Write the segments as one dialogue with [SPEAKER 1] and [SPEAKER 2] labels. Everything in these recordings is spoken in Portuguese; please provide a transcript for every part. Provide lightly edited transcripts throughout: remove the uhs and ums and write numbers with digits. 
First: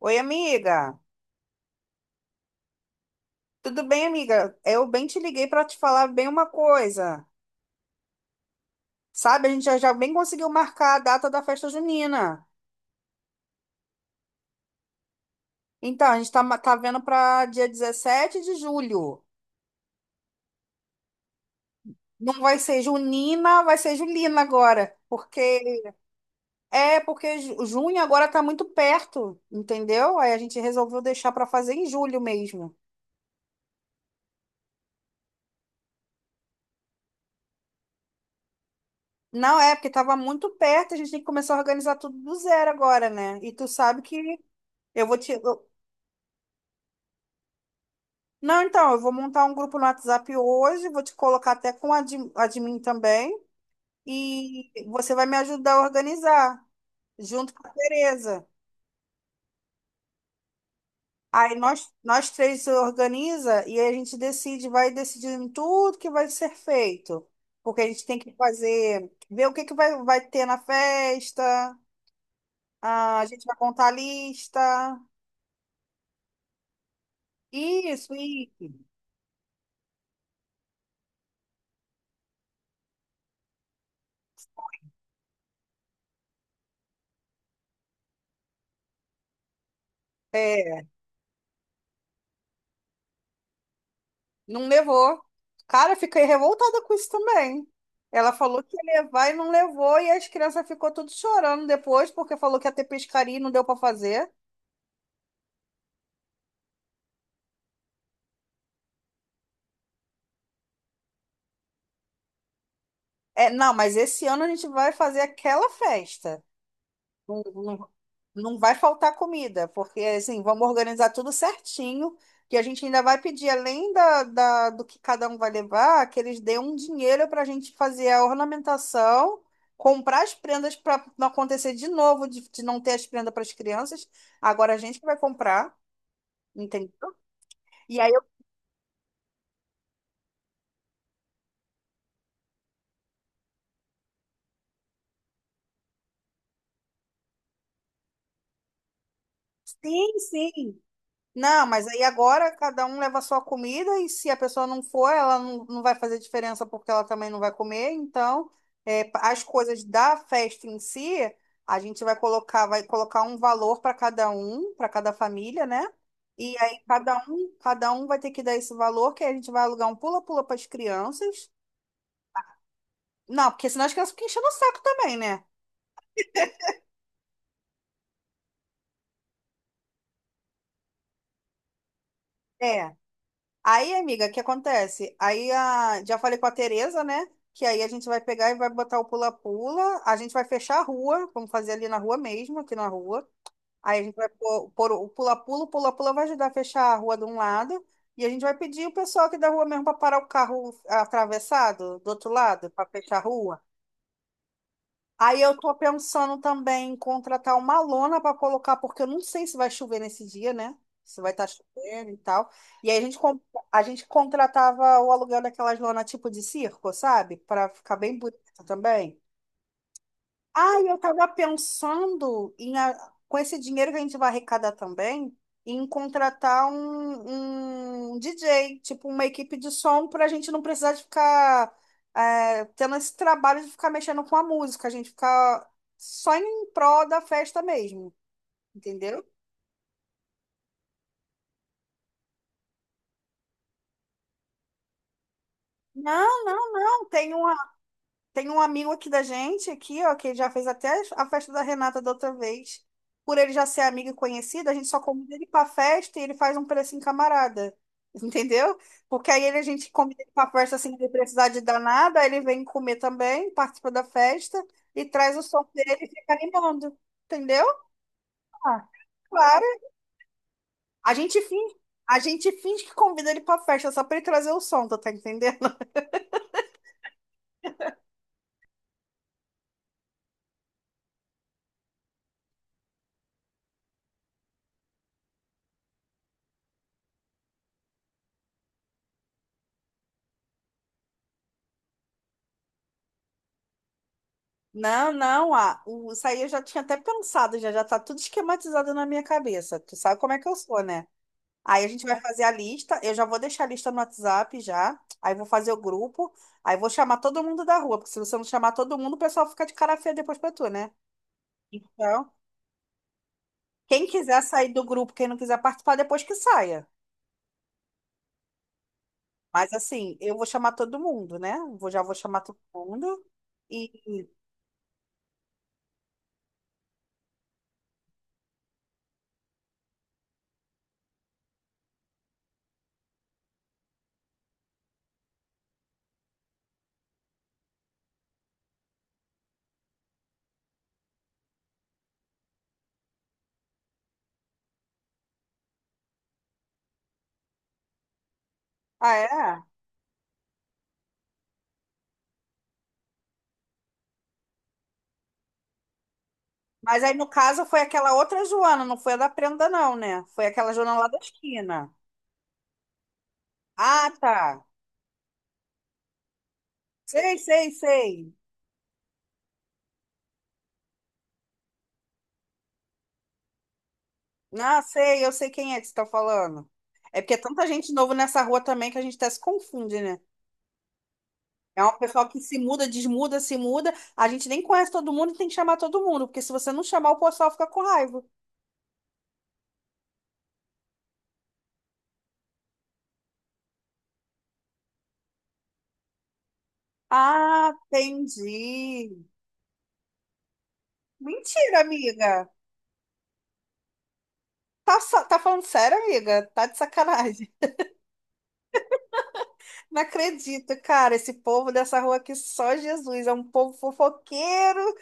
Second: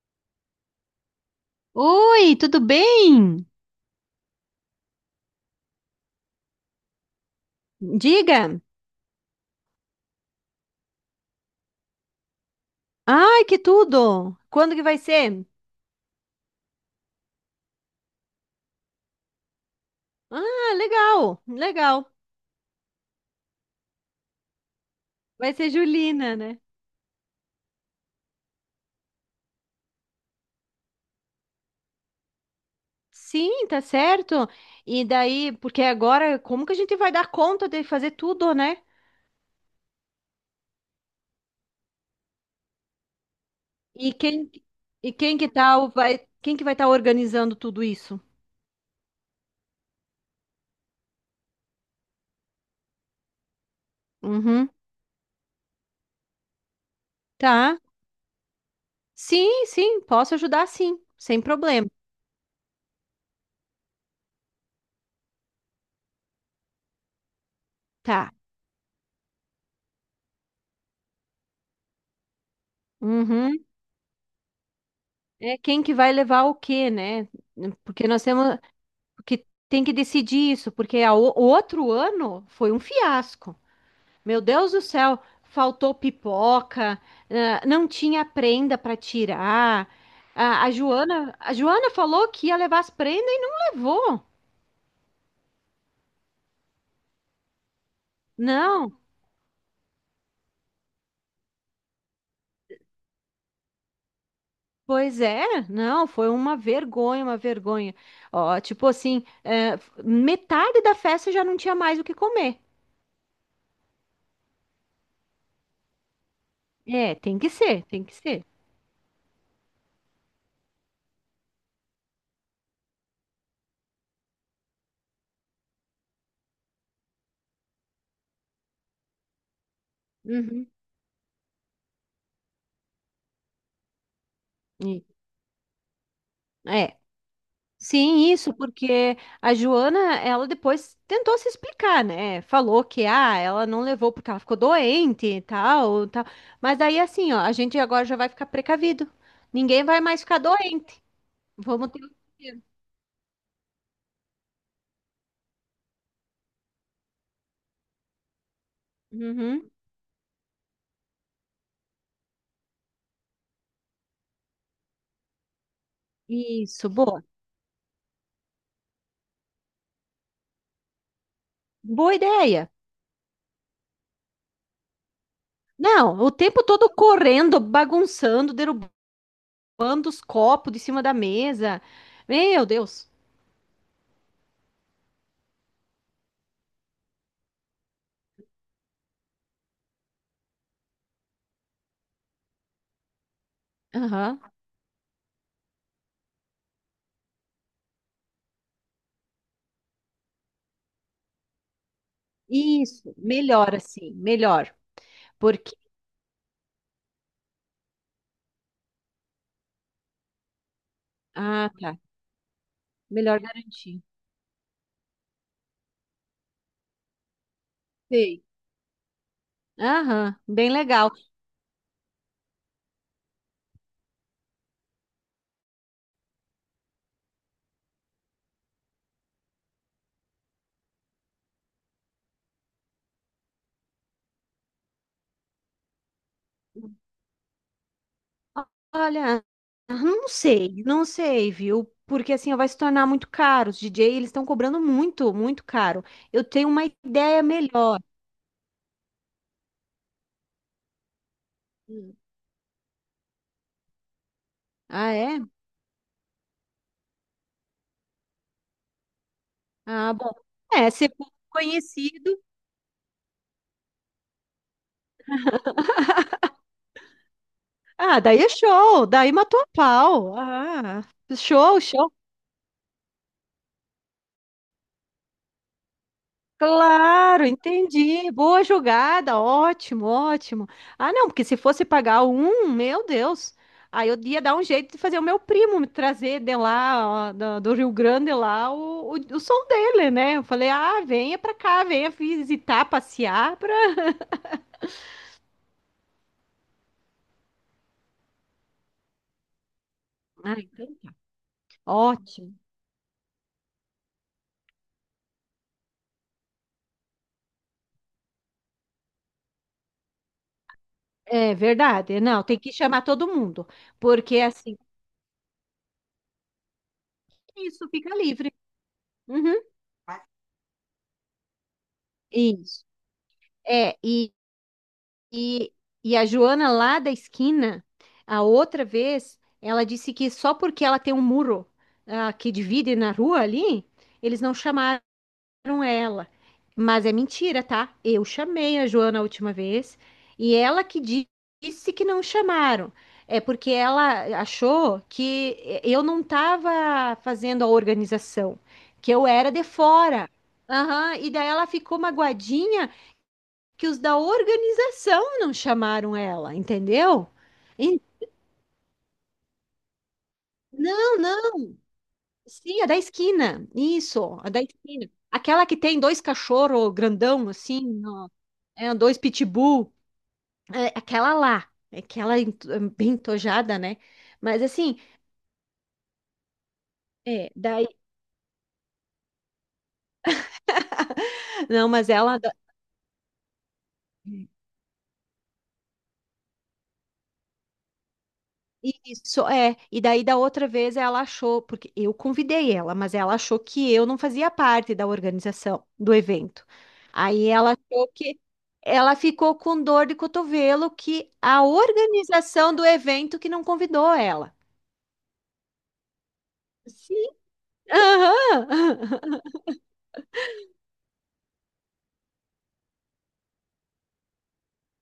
[SPEAKER 1] Oi, amiga.
[SPEAKER 2] Oi, tudo bem?
[SPEAKER 1] Tudo bem, amiga? Eu bem te liguei para te falar bem uma coisa.
[SPEAKER 2] Diga.
[SPEAKER 1] Sabe, a gente já bem conseguiu marcar a data da festa junina.
[SPEAKER 2] Ai, que tudo! Quando que vai ser?
[SPEAKER 1] Então, a gente tá vendo para dia 17 de julho.
[SPEAKER 2] Ah, legal, legal.
[SPEAKER 1] Não vai ser junina, vai ser julina agora.
[SPEAKER 2] Vai ser
[SPEAKER 1] Porque
[SPEAKER 2] Julina, né?
[SPEAKER 1] é porque ju- junho agora tá muito perto, entendeu? Aí a gente resolveu deixar para fazer em julho mesmo.
[SPEAKER 2] Sim, tá certo. E daí, porque agora, como que a gente vai dar conta de fazer tudo, né?
[SPEAKER 1] Não é porque tava muito perto, a gente tem que começar a organizar tudo do zero agora, né? E tu sabe
[SPEAKER 2] E
[SPEAKER 1] que
[SPEAKER 2] quem
[SPEAKER 1] eu
[SPEAKER 2] e
[SPEAKER 1] vou te,
[SPEAKER 2] quem que tá o- vai, quem que vai estar organizando tudo isso?
[SPEAKER 1] não, então, eu vou montar um grupo no WhatsApp hoje, vou te colocar até com admin também,
[SPEAKER 2] Uhum,
[SPEAKER 1] e você vai me ajudar a organizar, junto com a
[SPEAKER 2] tá.
[SPEAKER 1] Tereza.
[SPEAKER 2] Sim, sim, posso ajudar sim, sem
[SPEAKER 1] Aí nós,
[SPEAKER 2] problema.
[SPEAKER 1] nós três se organiza e aí a gente decide, vai decidindo tudo que vai ser feito. Porque a gente tem que
[SPEAKER 2] Tá.
[SPEAKER 1] fazer, ver o que que vai ter na festa, ah, a gente vai
[SPEAKER 2] Uhum.
[SPEAKER 1] contar a lista.
[SPEAKER 2] É quem que vai levar o quê, né? Porque
[SPEAKER 1] Isso,
[SPEAKER 2] nós temos
[SPEAKER 1] isso.
[SPEAKER 2] Porque tem que decidir isso, porque a o outro ano foi um fiasco. Meu Deus do céu, faltou pipoca, ah, não tinha prenda para tirar. A
[SPEAKER 1] É,
[SPEAKER 2] Joana, a Joana falou que ia levar as prendas e não levou.
[SPEAKER 1] não levou. Cara, fiquei revoltada com isso também. Ela falou que
[SPEAKER 2] Não,
[SPEAKER 1] ia levar e não levou, e as crianças ficou tudo chorando depois, porque falou que ia ter pescaria e não deu para fazer.
[SPEAKER 2] pois é, não, foi uma vergonha, uma vergonha. Ó, tipo assim, metade da festa já não tinha mais o que comer.
[SPEAKER 1] É, não, mas esse ano a gente vai fazer aquela festa.
[SPEAKER 2] É, tem
[SPEAKER 1] Não,
[SPEAKER 2] que ser,
[SPEAKER 1] não,
[SPEAKER 2] tem que ser.
[SPEAKER 1] não vai faltar comida, porque assim, vamos organizar tudo certinho, que a gente ainda vai pedir, além do que cada um vai levar, que eles dêem um dinheiro para a gente fazer a ornamentação, comprar as
[SPEAKER 2] Uhum.
[SPEAKER 1] prendas para não acontecer de novo, de não ter as prendas para as crianças. Agora a gente
[SPEAKER 2] E-
[SPEAKER 1] que vai comprar,
[SPEAKER 2] É.
[SPEAKER 1] entendeu? E aí eu,
[SPEAKER 2] Sim, isso, porque a Joana, ela depois tentou se explicar, né? Falou que ah, ela não levou porque ela ficou doente e tal, tal. Mas aí assim, ó, a gente agora já vai ficar precavido. Ninguém vai
[SPEAKER 1] sim,
[SPEAKER 2] mais ficar
[SPEAKER 1] sim.
[SPEAKER 2] doente.
[SPEAKER 1] Não, mas
[SPEAKER 2] Vamos ter
[SPEAKER 1] aí
[SPEAKER 2] o
[SPEAKER 1] agora
[SPEAKER 2] dinheiro.
[SPEAKER 1] cada um leva a sua comida e se a pessoa não for, ela não vai fazer diferença porque ela também não vai comer. Então, é, as
[SPEAKER 2] Uhum.
[SPEAKER 1] coisas da festa em si, a gente vai colocar um valor para cada um, para cada família, né? E aí
[SPEAKER 2] Isso,
[SPEAKER 1] cada
[SPEAKER 2] boa.
[SPEAKER 1] um, cada um vai ter que dar esse valor, que aí a gente vai alugar um pula-pula para as crianças.
[SPEAKER 2] Boa ideia.
[SPEAKER 1] Não, porque senão as crianças ficam enchendo o saco também, né?
[SPEAKER 2] Não, o tempo todo correndo, bagunçando, derrubando os copos de cima da mesa. Meu
[SPEAKER 1] É.
[SPEAKER 2] Deus.
[SPEAKER 1] Aí, amiga, o que acontece? Aí a, já falei com a Tereza, né? Que aí a gente vai pegar e vai botar o pula-pula. A gente vai fechar a rua, vamos fazer ali na rua mesmo, aqui na rua. Aí a gente vai
[SPEAKER 2] Aham.
[SPEAKER 1] pôr o pula-pula vai ajudar a fechar a rua de um lado. E a gente vai pedir o pessoal aqui da rua mesmo para parar o carro atravessado do outro lado, para
[SPEAKER 2] Isso,
[SPEAKER 1] fechar a rua.
[SPEAKER 2] melhor assim, melhor.
[SPEAKER 1] Aí eu tô
[SPEAKER 2] Porque
[SPEAKER 1] pensando também em contratar uma lona para colocar, porque eu não sei se vai chover nesse dia, né? Se vai estar
[SPEAKER 2] Ah, tá.
[SPEAKER 1] chovendo e tal. E aí a gente,
[SPEAKER 2] Melhor
[SPEAKER 1] com- a
[SPEAKER 2] garantir.
[SPEAKER 1] gente contratava o aluguel daquelas lonas tipo de circo, sabe? Para ficar bem
[SPEAKER 2] Sei.
[SPEAKER 1] bonito também.
[SPEAKER 2] Aham, bem
[SPEAKER 1] Ah, eu
[SPEAKER 2] legal.
[SPEAKER 1] estava pensando com esse dinheiro que a gente vai arrecadar também, em contratar um DJ, tipo uma equipe de som, para a gente não precisar de ficar tendo esse trabalho de ficar mexendo com a música, a gente ficar só em prol da festa mesmo, entendeu?
[SPEAKER 2] Olha, não sei, não sei, viu? Porque assim vai se tornar muito caro. Os DJ, eles estão cobrando muito, muito caro.
[SPEAKER 1] Não,
[SPEAKER 2] Eu tenho
[SPEAKER 1] não,
[SPEAKER 2] uma
[SPEAKER 1] não. Tem um,
[SPEAKER 2] ideia melhor.
[SPEAKER 1] Tem um amigo aqui da gente, aqui, ó, que já fez até a festa da Renata da
[SPEAKER 2] Hum.
[SPEAKER 1] outra vez. Por ele já ser amigo e conhecido, a gente só
[SPEAKER 2] Ah,
[SPEAKER 1] convida
[SPEAKER 2] é?
[SPEAKER 1] ele pra festa e ele faz um precinho camarada. Entendeu? Porque aí ele, a gente
[SPEAKER 2] Ah,
[SPEAKER 1] convida
[SPEAKER 2] bom.
[SPEAKER 1] ele pra festa
[SPEAKER 2] É,
[SPEAKER 1] sem ele
[SPEAKER 2] se for
[SPEAKER 1] precisar de dar nada, aí
[SPEAKER 2] conhecido.
[SPEAKER 1] ele vem comer também, participa da festa e traz o som dele e fica animando. Entendeu?
[SPEAKER 2] Ah, daí é
[SPEAKER 1] Ah,
[SPEAKER 2] show, daí matou
[SPEAKER 1] claro.
[SPEAKER 2] a pau. Ah,
[SPEAKER 1] A gente finge,
[SPEAKER 2] show, show.
[SPEAKER 1] a gente finge que convida ele pra festa só pra ele trazer o som, tu tá entendendo?
[SPEAKER 2] Claro, entendi. Boa jogada, ótimo, ótimo. Ah, não, porque se fosse pagar um, meu Deus, aí eu ia dar um jeito de fazer o meu primo me trazer de lá, ó, do Rio Grande lá, o som dele, né? Eu falei, ah, venha pra cá, venha visitar, passear pra.
[SPEAKER 1] Não, não, isso aí eu já tinha até pensado, já tá tudo esquematizado na minha cabeça. Tu sabe como é que
[SPEAKER 2] Ah,
[SPEAKER 1] eu sou,
[SPEAKER 2] então
[SPEAKER 1] né?
[SPEAKER 2] tá.
[SPEAKER 1] Aí a gente vai fazer a
[SPEAKER 2] Ótimo.
[SPEAKER 1] lista, eu já vou deixar a lista no WhatsApp já, aí vou fazer o grupo, aí vou chamar todo mundo da rua, porque se você não chamar todo mundo, o pessoal fica de cara feia depois pra tu, né?
[SPEAKER 2] É verdade.
[SPEAKER 1] Então,
[SPEAKER 2] Não, tem que chamar todo mundo,
[SPEAKER 1] quem
[SPEAKER 2] porque
[SPEAKER 1] quiser sair
[SPEAKER 2] assim,
[SPEAKER 1] do grupo, quem não quiser participar, depois que saia.
[SPEAKER 2] isso fica livre. Uhum.
[SPEAKER 1] Mas assim, eu vou chamar todo mundo, né? Já vou chamar todo
[SPEAKER 2] Isso.
[SPEAKER 1] mundo.
[SPEAKER 2] É,
[SPEAKER 1] E,
[SPEAKER 2] E, e a Joana lá da esquina, a outra vez, ela disse que só porque ela tem um muro, ah, que divide na rua ali, eles não chamaram ela. Mas é mentira, tá? Eu chamei a Joana a última vez e disse que não chamaram. É porque ela achou que eu não estava fazendo a organização, que
[SPEAKER 1] ah,
[SPEAKER 2] eu era
[SPEAKER 1] é?
[SPEAKER 2] de fora. Aham, e daí ela ficou magoadinha que os da organização não chamaram ela,
[SPEAKER 1] Mas aí, no
[SPEAKER 2] entendeu?
[SPEAKER 1] caso, foi
[SPEAKER 2] En-
[SPEAKER 1] aquela outra Joana, não foi a da prenda, não, né? Foi aquela Joana lá
[SPEAKER 2] não,
[SPEAKER 1] da
[SPEAKER 2] não,
[SPEAKER 1] esquina.
[SPEAKER 2] sim, a da esquina.
[SPEAKER 1] Ah,
[SPEAKER 2] Isso, a da
[SPEAKER 1] tá.
[SPEAKER 2] esquina. Aquela que tem dois cachorros
[SPEAKER 1] Sei,
[SPEAKER 2] grandão,
[SPEAKER 1] sei,
[SPEAKER 2] assim,
[SPEAKER 1] sei.
[SPEAKER 2] é, dois pitbull. É, aquela lá. Bem tojada, né? Mas
[SPEAKER 1] Ah,
[SPEAKER 2] assim,
[SPEAKER 1] sei, eu sei quem é que você tá falando. É porque é
[SPEAKER 2] é,
[SPEAKER 1] tanta
[SPEAKER 2] daí.
[SPEAKER 1] gente nova nessa rua também que a gente até se confunde, né? É
[SPEAKER 2] Não,
[SPEAKER 1] um
[SPEAKER 2] mas
[SPEAKER 1] pessoal
[SPEAKER 2] ela.
[SPEAKER 1] que se muda, desmuda, se muda. A gente nem conhece todo mundo e tem que chamar todo mundo, porque se você não chamar, o pessoal fica com raiva.
[SPEAKER 2] Isso, é. E daí da outra vez ela achou, porque eu convidei ela, mas ela achou que eu não fazia parte da organização do evento. Aí
[SPEAKER 1] Ah,
[SPEAKER 2] ela achou que ela
[SPEAKER 1] entendi.
[SPEAKER 2] ficou com dor de cotovelo que a
[SPEAKER 1] Mentira, amiga.
[SPEAKER 2] organização do evento que não convidou ela.
[SPEAKER 1] Tá falando sério, amiga? Tá de
[SPEAKER 2] Sim.
[SPEAKER 1] sacanagem.
[SPEAKER 2] Aham.
[SPEAKER 1] Não acredito, cara. Esse povo dessa rua aqui, só Jesus. É um povo fofoqueiro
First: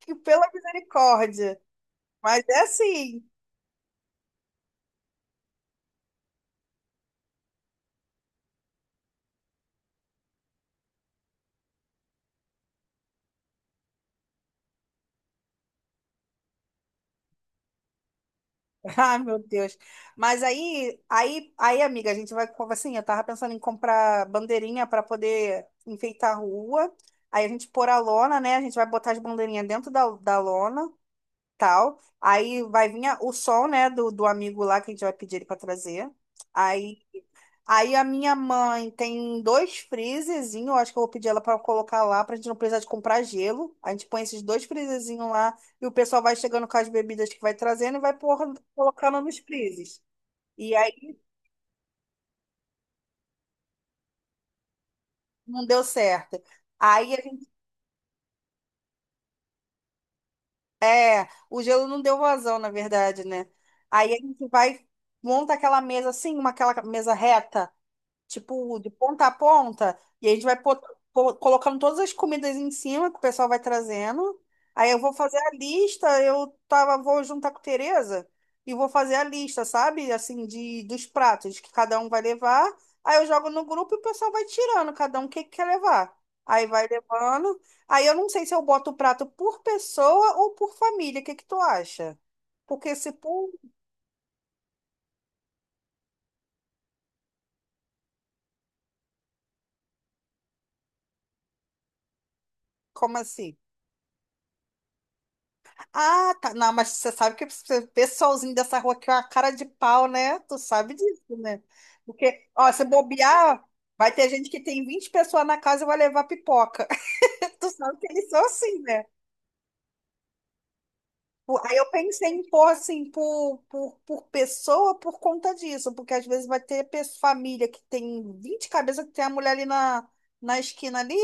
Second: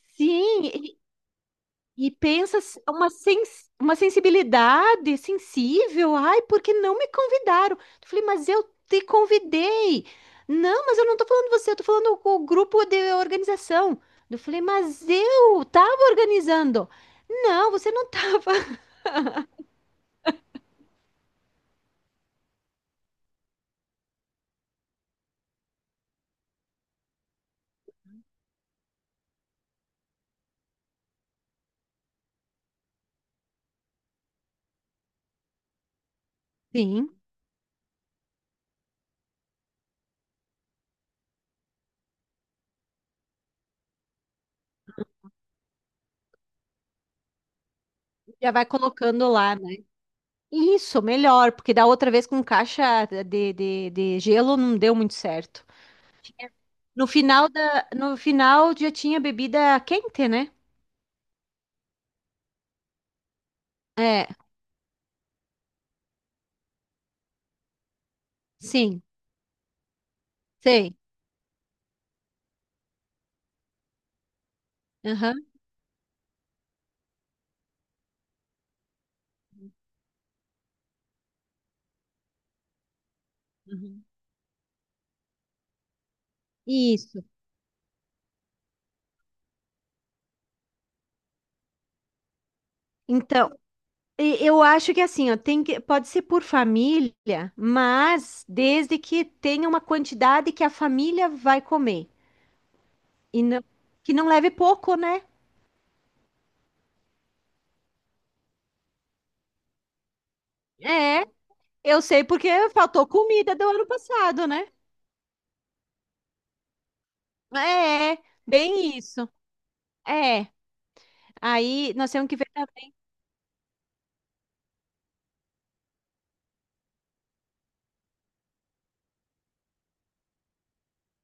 [SPEAKER 1] que, pela
[SPEAKER 2] Sim,
[SPEAKER 1] misericórdia.
[SPEAKER 2] e
[SPEAKER 1] Mas
[SPEAKER 2] pensa
[SPEAKER 1] é assim.
[SPEAKER 2] uma sensibilidade sensível. Ai, porque não me convidaram? Eu falei, mas eu te convidei. Não, mas eu não tô falando você, eu tô falando com o grupo de organização. Eu falei, mas eu tava organizando. Não, você não tava.
[SPEAKER 1] Ah, meu Deus. Mas aí, amiga, a gente vai. Assim, eu tava pensando em comprar bandeirinha para poder enfeitar a rua. Aí a gente pôr a lona, né? A gente vai botar as bandeirinhas dentro da lona, tal. Aí vai vir o som, né, do amigo lá que a gente vai pedir ele para trazer. aí
[SPEAKER 2] Sim,
[SPEAKER 1] Aí a minha mãe tem dois freezerzinhos, eu acho que eu vou pedir ela para colocar lá, pra gente não precisar de comprar gelo. A gente põe esses dois freezerzinhos lá e o pessoal vai chegando com as bebidas que vai trazendo e vai
[SPEAKER 2] já vai
[SPEAKER 1] colocando
[SPEAKER 2] colocando
[SPEAKER 1] nos
[SPEAKER 2] lá, né?
[SPEAKER 1] freezers. E
[SPEAKER 2] Isso,
[SPEAKER 1] aí
[SPEAKER 2] melhor, porque da outra vez com caixa de gelo não deu muito certo.
[SPEAKER 1] não deu certo.
[SPEAKER 2] Tinha- No
[SPEAKER 1] Aí a gente,
[SPEAKER 2] final no final já tinha bebida quente, né?
[SPEAKER 1] o gelo não deu vazão, na verdade, né? Aí a
[SPEAKER 2] É,
[SPEAKER 1] gente vai monta aquela mesa assim, uma aquela mesa reta tipo, de
[SPEAKER 2] sim,
[SPEAKER 1] ponta a ponta, e a gente vai
[SPEAKER 2] sei.
[SPEAKER 1] colocando todas as comidas em cima que o pessoal vai trazendo. Aí eu vou fazer
[SPEAKER 2] Aham.
[SPEAKER 1] a lista, eu tava, vou juntar com a Tereza e vou fazer a lista, sabe? Assim, dos pratos que cada um vai levar. Aí eu jogo no grupo e o
[SPEAKER 2] Uhum.
[SPEAKER 1] pessoal vai tirando, cada um o que que quer levar. Aí vai
[SPEAKER 2] Isso.
[SPEAKER 1] levando. Aí eu não sei se eu boto o prato por pessoa ou por família. O que que tu acha? Porque se por.
[SPEAKER 2] Então, eu acho que assim, ó, tem que, pode ser por família, mas desde que tenha uma quantidade que a família vai comer
[SPEAKER 1] Como
[SPEAKER 2] e
[SPEAKER 1] assim?
[SPEAKER 2] que não leve pouco, né?
[SPEAKER 1] Ah, tá. Não, mas você sabe que o pessoalzinho dessa rua aqui é uma cara de pau, né? Tu sabe
[SPEAKER 2] É,
[SPEAKER 1] disso, né?
[SPEAKER 2] eu sei
[SPEAKER 1] Porque,
[SPEAKER 2] porque
[SPEAKER 1] ó, se
[SPEAKER 2] faltou comida
[SPEAKER 1] bobear,
[SPEAKER 2] do ano
[SPEAKER 1] vai ter
[SPEAKER 2] passado,
[SPEAKER 1] gente que
[SPEAKER 2] né?
[SPEAKER 1] tem 20 pessoas na casa e vai levar pipoca. Tu sabe que
[SPEAKER 2] É,
[SPEAKER 1] eles são assim,
[SPEAKER 2] bem
[SPEAKER 1] né?
[SPEAKER 2] isso. É.
[SPEAKER 1] Pô, aí eu
[SPEAKER 2] Aí nós temos
[SPEAKER 1] pensei
[SPEAKER 2] que
[SPEAKER 1] em
[SPEAKER 2] ver
[SPEAKER 1] pôr
[SPEAKER 2] também.
[SPEAKER 1] assim por pessoa por conta disso, porque às vezes vai ter família que tem 20 cabeças, que tem a mulher ali na esquina ali.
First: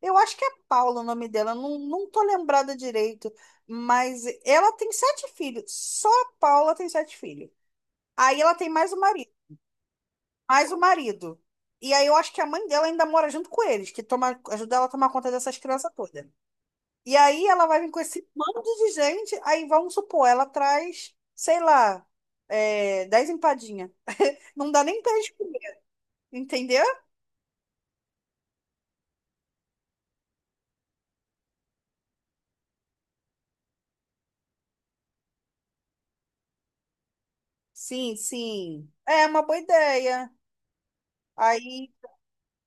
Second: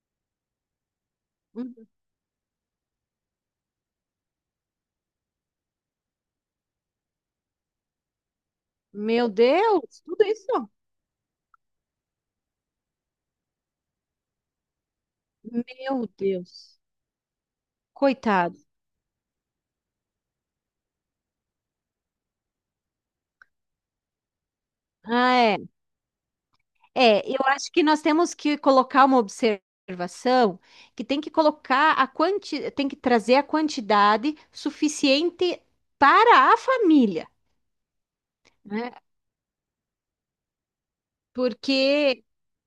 [SPEAKER 1] Eu acho que é Paula o nome dela,
[SPEAKER 2] Uhum.
[SPEAKER 1] não tô lembrada direito, mas ela tem sete filhos, só a Paula tem sete filhos. Aí ela tem mais o
[SPEAKER 2] Meu
[SPEAKER 1] marido,
[SPEAKER 2] Deus, tudo isso?
[SPEAKER 1] mais o marido. E aí eu acho que a mãe dela ainda mora junto com eles, que toma, ajuda ela a tomar conta dessas crianças
[SPEAKER 2] Meu
[SPEAKER 1] todas.
[SPEAKER 2] Deus.
[SPEAKER 1] E aí ela vai vir com esse
[SPEAKER 2] Coitado.
[SPEAKER 1] bando de gente, aí vamos supor, ela traz, sei lá, 10 empadinhas. Não dá nem pra gente
[SPEAKER 2] Ah, é.
[SPEAKER 1] comer, entendeu?
[SPEAKER 2] É, eu acho que nós temos que colocar uma observação que tem que colocar a tem que trazer a quantidade suficiente para a família,
[SPEAKER 1] Sim, sim.
[SPEAKER 2] né?
[SPEAKER 1] É uma boa ideia. Aí,
[SPEAKER 2] Porque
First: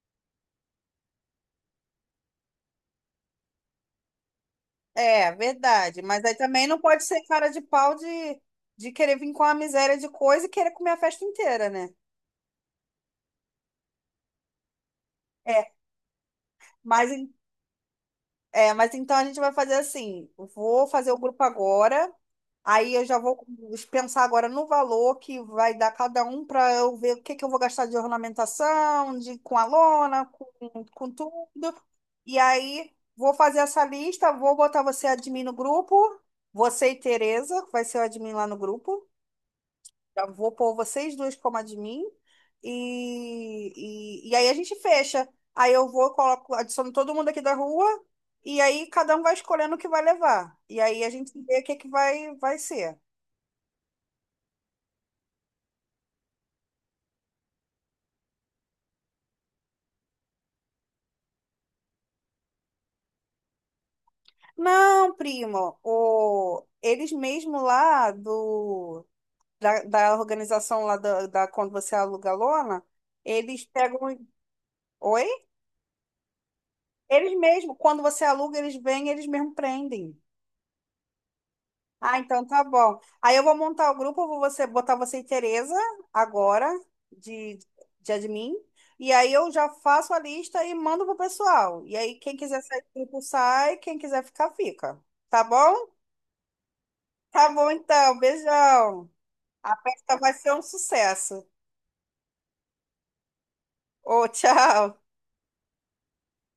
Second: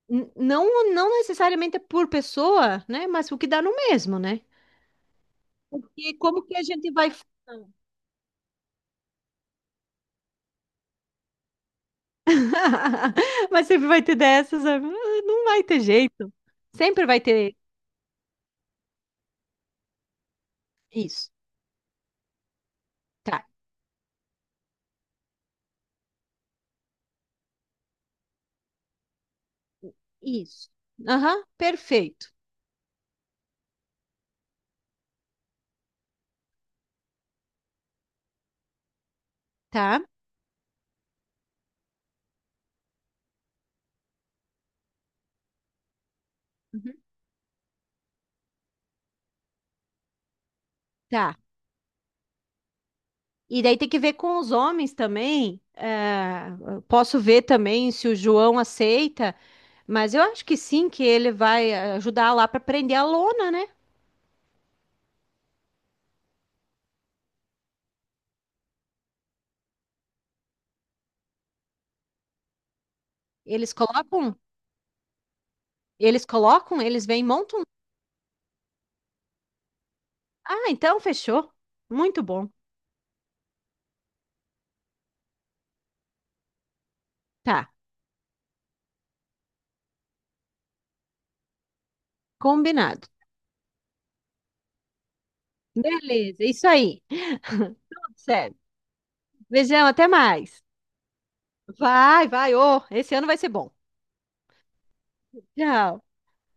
[SPEAKER 2] não, não necessariamente é por pessoa, né? Mas o que dá no mesmo, né?
[SPEAKER 1] é, verdade.
[SPEAKER 2] Porque
[SPEAKER 1] Mas aí
[SPEAKER 2] como que a
[SPEAKER 1] também não
[SPEAKER 2] gente
[SPEAKER 1] pode
[SPEAKER 2] vai
[SPEAKER 1] ser cara de pau de querer vir com a miséria de coisa e querer comer a festa inteira, né?
[SPEAKER 2] Mas sempre vai ter dessas, né? Ah, não vai
[SPEAKER 1] É,
[SPEAKER 2] ter jeito. Sempre
[SPEAKER 1] mas,
[SPEAKER 2] vai
[SPEAKER 1] en-
[SPEAKER 2] ter
[SPEAKER 1] mas então a gente vai fazer assim: eu vou fazer o
[SPEAKER 2] isso.
[SPEAKER 1] grupo agora. Aí eu já
[SPEAKER 2] Tá,
[SPEAKER 1] vou pensar agora no valor que vai dar cada um para eu ver o que que eu vou gastar de ornamentação, de com a lona,
[SPEAKER 2] isso.
[SPEAKER 1] com
[SPEAKER 2] Aham,
[SPEAKER 1] tudo.
[SPEAKER 2] perfeito.
[SPEAKER 1] E aí vou fazer essa lista, vou botar você admin no grupo, você e Tereza, que vai ser o admin lá no grupo.
[SPEAKER 2] Tá?
[SPEAKER 1] Já vou pôr vocês dois como admin. E aí a gente fecha. Aí eu vou, coloco, adiciono
[SPEAKER 2] Uhum.
[SPEAKER 1] todo mundo aqui da rua, e aí cada um vai escolhendo o que vai levar. E aí a gente
[SPEAKER 2] Tá.
[SPEAKER 1] vê o que que vai ser.
[SPEAKER 2] E daí tem que ver com os homens também. Posso ver também se o João aceita, mas eu acho que sim, que ele vai ajudar lá para prender a lona, né?
[SPEAKER 1] Não, primo, o, eles mesmo lá do, da organização lá quando você aluga a lona, eles
[SPEAKER 2] Eles
[SPEAKER 1] pegam.
[SPEAKER 2] colocam,
[SPEAKER 1] Oi?
[SPEAKER 2] eles vêm,
[SPEAKER 1] Eles
[SPEAKER 2] montam.
[SPEAKER 1] mesmo, quando você aluga, eles vêm, eles mesmo prendem.
[SPEAKER 2] Ah, então fechou.
[SPEAKER 1] Ah,
[SPEAKER 2] Muito
[SPEAKER 1] então
[SPEAKER 2] bom.
[SPEAKER 1] tá bom. Aí eu vou montar o grupo, eu vou você, botar você e Tereza agora de,
[SPEAKER 2] Tá,
[SPEAKER 1] de admin. E aí eu já faço a lista e mando pro pessoal. E aí quem quiser sair do
[SPEAKER 2] combinado.
[SPEAKER 1] grupo sai, quem quiser ficar, fica. Tá bom?
[SPEAKER 2] Beleza, isso aí.
[SPEAKER 1] Tá bom
[SPEAKER 2] Tudo
[SPEAKER 1] então,
[SPEAKER 2] certo.
[SPEAKER 1] beijão. A
[SPEAKER 2] Beijão, até
[SPEAKER 1] festa vai ser um
[SPEAKER 2] mais.
[SPEAKER 1] sucesso.
[SPEAKER 2] Vai, vai, ô, esse ano vai ser bom.
[SPEAKER 1] Ô, tchau.
[SPEAKER 2] Tchau.